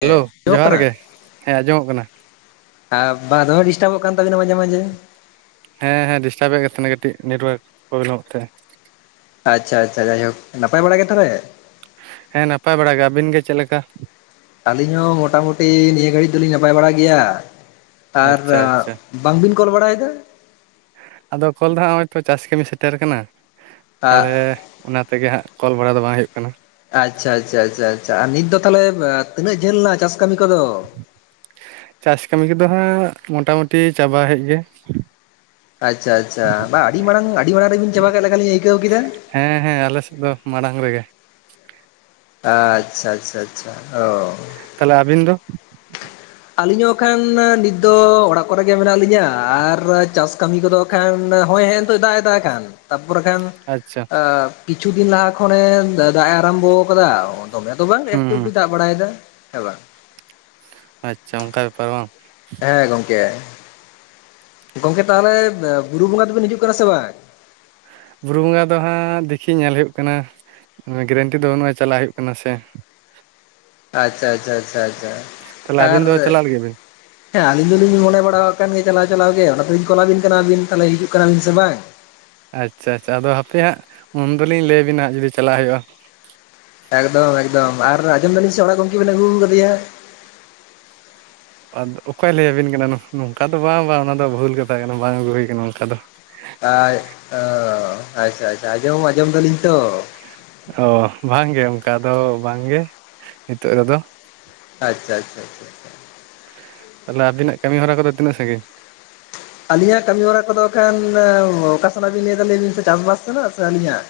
Hello ᱟᱸᱡᱚᱢᱚᱜ ᱡᱚᱦᱟᱨ ᱠᱟᱱᱟ ᱜᱮ, ᱦᱮᱸ ᱟᱸᱡᱚᱢᱚᱜ ᱠᱟᱱᱟ᱾ ᱮᱸ ᱵᱟ ᱫᱚᱢᱮ ᱰᱤᱥᱴᱟᱵᱚᱜ ᱠᱟᱱ ᱛᱟᱵᱮᱱᱟ ᱢᱟᱡᱷᱮ ᱢᱟᱡᱷᱮ᱾ ᱦᱮᱸ ᱦᱮᱸ ᱰᱤᱥᱴᱟᱵ ᱮᱫ ᱠᱟᱱ ᱛᱟᱦᱮᱱᱟ ᱠᱟᱹᱴᱤᱡ ᱱᱮᱴᱣᱟᱨᱠ ᱯᱨᱚᱵᱽᱞᱮᱢᱚᱜ ᱛᱟᱦᱮᱸ᱾ ᱟᱪᱪᱷᱟ ᱟᱪᱪᱷᱟ ᱡᱟᱭᱦᱳᱠ ᱱᱟᱯᱟᱭ ᱵᱟᱲᱟᱜ ᱜᱮ ᱛᱟᱦᱚᱞᱮ? ᱦᱮᱸ ᱱᱟᱯᱟᱭ ᱵᱟᱲᱟ ᱜᱮ, ᱟᱹᱵᱤᱱ ᱜᱮ ᱪᱮᱫ ᱞᱮᱠᱟ? ᱟᱹᱞᱤᱧ ᱦᱚᱸ ᱢᱚᱴᱟᱢᱩᱴᱤ ᱱᱤᱭᱟᱹ ᱜᱷᱟᱹᱲᱤᱡ ᱫᱚᱞᱤᱧ ᱱᱟᱯᱟᱭ ᱵᱟᱲᱟᱟᱜ ᱜᱮᱭᱟ᱾ ᱟᱨ ᱟᱪᱪᱷᱟ ᱟᱪᱪᱷᱟ ᱵᱟᱝᱵᱤᱱ ᱠᱚᱞ ᱵᱟᱲᱟᱭᱫᱟ? ᱟᱫᱚ ᱠᱚᱞ ᱫᱚ ᱦᱟᱸᱜ ᱦᱚᱸᱜᱼᱚᱭᱛᱚ ᱪᱟᱥ ᱠᱟᱹᱢᱤ ᱥᱮᱴᱮᱨᱟᱠᱟᱱᱟ, ᱛᱟᱞᱚᱞᱮ ᱚᱱᱟ ᱛᱮᱜᱮ ᱦᱟᱸᱜ ᱠᱚᱞ ᱵᱟᱲᱟ ᱫᱚ ᱵᱟᱝ ᱦᱩᱭᱩᱜ ᱠᱟᱱᱟ᱾ ᱟᱪᱷᱟ ᱟᱪᱷᱟ ᱟᱪᱷᱟ ᱟᱨ ᱱᱤᱛ ᱫᱚ ᱛᱟᱦᱚᱞᱮ ᱛᱤᱱᱟᱹᱜ ᱡᱷᱟᱹᱞ ᱮᱱᱟ ᱪᱟᱥ ᱠᱟᱹᱢᱤ ᱠᱚᱫᱚ ᱪᱟᱥ ᱠᱟᱹᱢᱤ ᱠᱚᱫᱚ ᱦᱟᱸᱜ ᱢᱳᱚᱴᱟᱢᱩᱴᱤ ᱪᱟᱵᱟ ᱦᱮᱡ ᱜᱮ ᱟᱪᱷᱟ ᱟᱪᱷᱟ ᱵᱟᱝ ᱟᱹᱰᱤ ᱢᱟᱲᱟᱝ ᱟᱹᱰᱤ ᱢᱟᱲᱟᱝ ᱨᱮᱵᱤᱱ ᱪᱟᱵᱟ ᱠᱮᱫ ᱞᱮᱠᱟᱤᱧ ᱟᱹᱭᱠᱟᱹᱣ ᱠᱮᱫᱟ ᱦᱮᱸ ᱦᱮᱸ ᱟᱞᱮᱥᱮᱫ ᱫᱚ ᱢᱟᱲᱟᱝ ᱨᱮᱜᱮ ᱟᱪᱷᱟ ᱟᱪᱷᱟ ᱟᱪᱷᱟ ᱚ ᱛᱟᱦᱚᱞᱮ ᱟᱹᱵᱤᱱ ᱫᱚ ᱟᱹᱞᱤᱧ ᱦᱚᱸ ᱠᱷᱟᱱ ᱱᱤᱛ ᱫᱚ ᱚᱲᱟᱜ ᱠᱚᱨᱮᱜ ᱜᱮ ᱢᱮᱱᱟᱜ ᱞᱤᱧᱟᱹ ᱟᱨ ᱪᱟᱥ ᱠᱟᱹᱢᱤ ᱠᱚᱫᱚ ᱠᱷᱟᱱ ᱦᱭ ᱦᱮᱸ ᱱᱛ ᱫᱟᱜ ᱮᱫᱟ ᱠᱷᱟᱱ ᱛᱟᱨᱯᱚᱨ ᱠᱷᱟᱱ ᱟᱪᱪᱷᱟ ᱟᱸᱻ ᱠᱤᱪᱷᱩ ᱫᱤᱱ ᱞᱟᱦᱟ ᱠᱷᱚᱱᱮ ᱫᱟᱜ ᱮ ᱟᱨᱟᱢᱵᱚ ᱠᱟᱫᱟ ᱫᱚᱢᱮ ᱫᱚ ᱵᱟᱝ ᱦᱩᱸ ᱮᱠᱴᱩ ᱦᱩᱸ ᱮᱠᱴᱩ ᱫᱟᱜ ᱵᱟᱲᱟᱭᱮᱫᱟ, ᱦᱮᱸ ᱵᱟᱝ? ᱟᱪᱷᱟ ᱚᱱᱠᱟ ᱵᱮᱯᱟᱨ ᱵᱟᱝ ᱦᱮᱸ ᱜᱚᱝᱠᱮ ᱜᱚᱢᱠᱮ ᱛᱟᱦᱚᱞᱮ ᱵᱩᱨᱩ ᱵᱚᱸᱜᱟ ᱫᱚᱵᱮᱱ ᱦᱤᱡᱩᱜ ᱠᱟᱱᱟ ᱥᱮ ᱵᱟᱝ ᱵᱩᱨᱩ ᱵᱚᱸᱜᱟ ᱫᱚ ᱦᱟᱸᱜ ᱫᱮᱠᱷᱤ ᱧᱮᱞ ᱦᱩᱭᱩᱜ ᱠᱟᱱᱟ ᱱᱚᱣᱟ ᱜᱮᱨᱮᱱᱴᱤ ᱫᱚ ᱵᱟᱹᱱᱩᱜ-ᱟ ᱪᱟᱞᱟᱜ ᱦᱩᱭᱩᱜ ᱠᱟᱱᱟ ᱥᱮ ᱟᱪᱪᱷᱟ ᱟᱪᱪᱷᱟ ᱟᱪᱪᱷᱟ ᱟᱪᱪᱷᱟ ᱛᱟᱦᱚᱞᱮ ᱟᱨ ᱟᱹᱵᱤᱱ ᱫᱚ ᱪᱟᱞᱟᱜ ᱞᱟᱹᱜᱤᱫ ᱵᱤᱱ ᱦᱮᱸ ᱟᱹᱞᱤᱧ ᱫᱚᱞᱤᱧ ᱢᱚᱱᱮ ᱵᱟᱲᱟ ᱟᱠᱟᱱ ᱜᱮᱭᱟ ᱪᱟᱞᱟᱣ ᱪᱟᱞᱟᱣ ᱜᱮ ᱚᱱᱟ ᱛᱮᱞᱤᱧ ᱠᱚᱞᱟᱵᱤᱱ ᱠᱟᱱᱟᱵᱤᱱ ᱛᱟᱦᱚᱞᱮ ᱦᱤᱡᱩᱜ ᱠᱟᱱᱟᱞᱤᱧ ᱥᱮ ᱵᱟᱝ ᱟᱪᱪᱷᱟ ᱟᱪᱪᱷᱟ ᱟᱫᱚ ᱦᱟᱯᱮ ᱦᱟᱸᱜ ᱩᱱ ᱫᱚᱞᱤᱧ ᱞᱟᱹᱭᱟᱤᱱᱟ ᱦᱟᱸᱜ ᱡᱩᱫᱤ ᱪᱟᱞᱟᱜ ᱦᱩᱭᱩᱜ-ᱟ ᱮᱠᱫᱚᱢ ᱮᱠᱫᱚᱢ ᱟᱨ ᱟᱸᱡᱚᱢ ᱫᱟᱹᱤᱧ ᱥᱮ ᱚᱲᱟᱜ ᱜᱚᱢᱠᱮ ᱵᱮᱱ ᱟᱹᱜᱩ ᱟᱠᱟᱫᱮᱭᱟ ᱟᱫᱚ ᱚᱠᱭ ᱞᱟᱹᱭᱟᱵᱤᱱ ᱠᱟᱱᱟ ᱱᱚᱝᱠᱟ ᱫᱚ ᱵᱟᱝ ᱵᱟᱝ ᱚᱱᱟ ᱫᱚ ᱵᱷᱩᱞ ᱠᱟᱛᱷᱟ ᱠᱟᱱᱟ ᱵᱟᱝ ᱟᱹᱜᱩ ᱦᱩᱭ ᱠᱟᱱᱟ ᱚᱱᱠᱟ ᱫᱚ ᱟᱭ ᱟᱪᱪᱷᱟ ᱟᱪᱪᱷᱟ ᱟᱸᱡᱚᱢ ᱟᱸᱡᱚᱢ ᱫᱟᱞᱤᱧ ᱛᱚ ᱚᱻ ᱵᱟᱝᱜᱮ ᱚᱱᱠᱟ ᱫᱚ ᱵᱟᱝᱜᱮ ᱱᱤᱛᱚᱜ ᱨᱮᱫᱚ ᱟᱪᱪᱷᱟ ᱟᱪᱪᱷᱟ ᱟᱪᱪᱷᱟ ᱛᱟᱦᱚᱞᱮ ᱟᱵᱱᱟᱜ ᱠᱟᱹᱢᱤ ᱦᱚᱨᱟ ᱠᱚᱫᱚ ᱛᱤᱱᱟᱹᱜ ᱥᱟᱺᱜᱤᱧ ᱟᱹᱞᱤᱧᱟᱜ ᱠᱟᱹᱢᱤ ᱦᱚᱨᱟ ᱠᱚᱫᱚ ᱮᱠᱷᱟᱱ ᱚᱠᱟᱥᱱᱟᱜ ᱵᱤᱱ ᱞᱟᱹᱭ ᱫᱟ ᱞᱮᱭᱟᱵᱤᱱ ᱥᱮ ᱪᱟᱥᱵᱟᱥ ᱥᱮᱱᱟᱜ ᱥᱮ ᱟᱹᱞᱤᱧᱟᱜ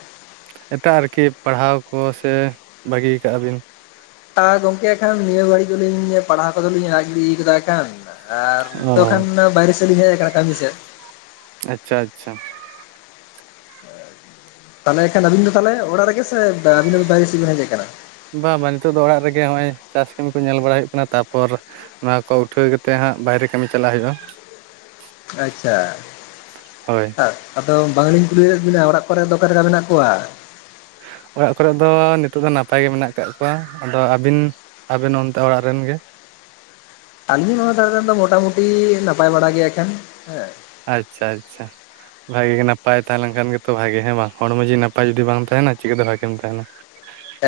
ᱮᱴᱟᱜ ᱟᱨᱠᱤ ᱯᱟᱲᱦᱟᱣ ᱠᱚ ᱥᱮ ᱵᱟᱹᱜᱤᱭᱟ ᱠᱟᱜ-ᱟ ᱵᱤᱱ [unintelligible] ᱟ ᱜᱚᱝᱠᱮ ᱮᱱᱠᱷᱟᱱ ᱱᱤᱭᱟᱹ ᱵᱟᱹᱲᱤᱡ ᱫᱚᱞᱤᱧ ᱯᱟᱲᱦᱟᱣ ᱠᱚᱫᱚ ᱞᱤᱧ ᱟᱲᱟᱜ ᱜᱤᱰᱤ ᱠᱟᱫᱟ ᱮᱱᱠᱷᱟᱱ ᱟᱨ ᱱᱤᱛᱚᱜ ᱠᱷᱟᱱ ᱚ ᱵᱟᱭᱨᱮ ᱥᱮᱫ ᱞᱤᱧ ᱦᱮᱡ ᱟᱠᱟᱱᱟ ᱠᱟᱹᱢᱤ ᱥᱮᱫ ᱟᱪᱪᱷᱟ ᱟᱪᱪᱷᱟ ᱦ [inaudible] ᱛᱟᱦᱚᱞᱮ ᱮᱠᱷᱟᱱ ᱟᱵᱤᱱ ᱫᱚ ᱛᱟᱦᱚᱞᱮ ᱚᱲᱟᱜ ᱨᱮᱜᱮ ᱥᱮ [unintelligible] ᱟᱹᱵᱤᱱ ᱵᱟᱭᱨᱮ ᱥᱮᱫ ᱵᱤᱱ ᱦᱮᱡ ᱟᱠᱟᱱᱟ ᱵᱟᱝ ᱵᱟᱝ ᱱᱤᱛᱚᱜ ᱫᱚ ᱚᱲᱟᱜ ᱨᱮᱜᱮ ᱱᱚᱜ-ᱚᱭ ᱪᱟᱥ ᱠᱟᱹᱢᱤ ᱠᱚ ᱧᱮᱞ ᱵᱟᱲᱟ ᱦᱩᱭᱩᱜ ᱠᱟᱱᱟ ᱛᱟᱯᱚᱨ ᱱᱚᱣᱟ ᱠᱚ ᱩᱴᱷᱟᱹᱣ ᱠᱟᱛᱮᱜ ᱦᱟᱸᱜ ᱵᱟᱭᱨᱮ ᱠᱟᱹᱢᱤ ᱪᱟᱞᱟᱜ ᱦᱩᱭᱩᱜ-ᱟ᱾ ᱟᱪᱪᱷᱟ ᱦᱳᱭ [unintelligible] ᱟᱫᱚ ᱵᱟᱝᱞᱤᱧ ᱠᱩᱞᱤᱭᱮᱫ ᱵᱤᱱᱟ ᱚᱲᱟᱜ ᱠᱚᱨᱮ ᱫᱚ ᱚᱠᱟ ᱞᱮᱠᱟ ᱢᱮᱱᱟᱜ ᱠᱚᱣᱟ᱾ ᱚᱲᱟᱜ ᱠᱚᱨᱮ ᱫᱚ ᱱᱤᱛᱚᱜ ᱫᱚ ᱱᱟᱯᱟᱭ ᱜᱮ ᱢᱮᱱᱟᱜ ᱠᱟᱜᱽ ᱠᱚᱣᱟ ᱟᱫᱚ ᱟᱹᱵᱤᱱ ᱟᱹᱵᱤᱱ ᱱᱚᱱᱛᱮ ᱚᱲᱟᱜ ᱨᱤᱱ ᱜᱮ ᱟᱞᱤᱧ ᱱᱚᱣᱟ ᱫᱷᱟᱨᱮ ᱨᱮᱱ ᱫᱚ ᱢᱚᱴᱟᱢᱩᱴᱤ ᱱᱟᱯᱟᱭ ᱵᱟᱲᱟ ᱜᱮᱭᱟ ᱮᱠᱷᱮᱱ ᱦᱮᱸ ᱟᱪᱪᱷᱟ ᱟᱪᱪᱷᱟ ᱵᱷᱟᱜᱮ ᱜᱮ ᱱᱟᱯᱟᱭ ᱛᱟᱦᱮᱸ ᱞᱮᱱᱠᱷᱟᱱ ᱜᱮᱛᱚ ᱵᱷᱟᱜᱮ ᱦᱮᱸ ᱵᱟᱝ ᱦᱚᱲᱢᱚ ᱡᱤᱣᱤ ᱱᱟᱯᱟᱭ ᱡᱩᱫᱤ ᱵᱟᱝ ᱛᱟᱦᱮᱱᱟ ᱪᱤᱠᱟᱹᱛᱮ ᱵᱷᱟᱜᱮᱢ ᱛᱟᱦᱮᱱᱟ᱾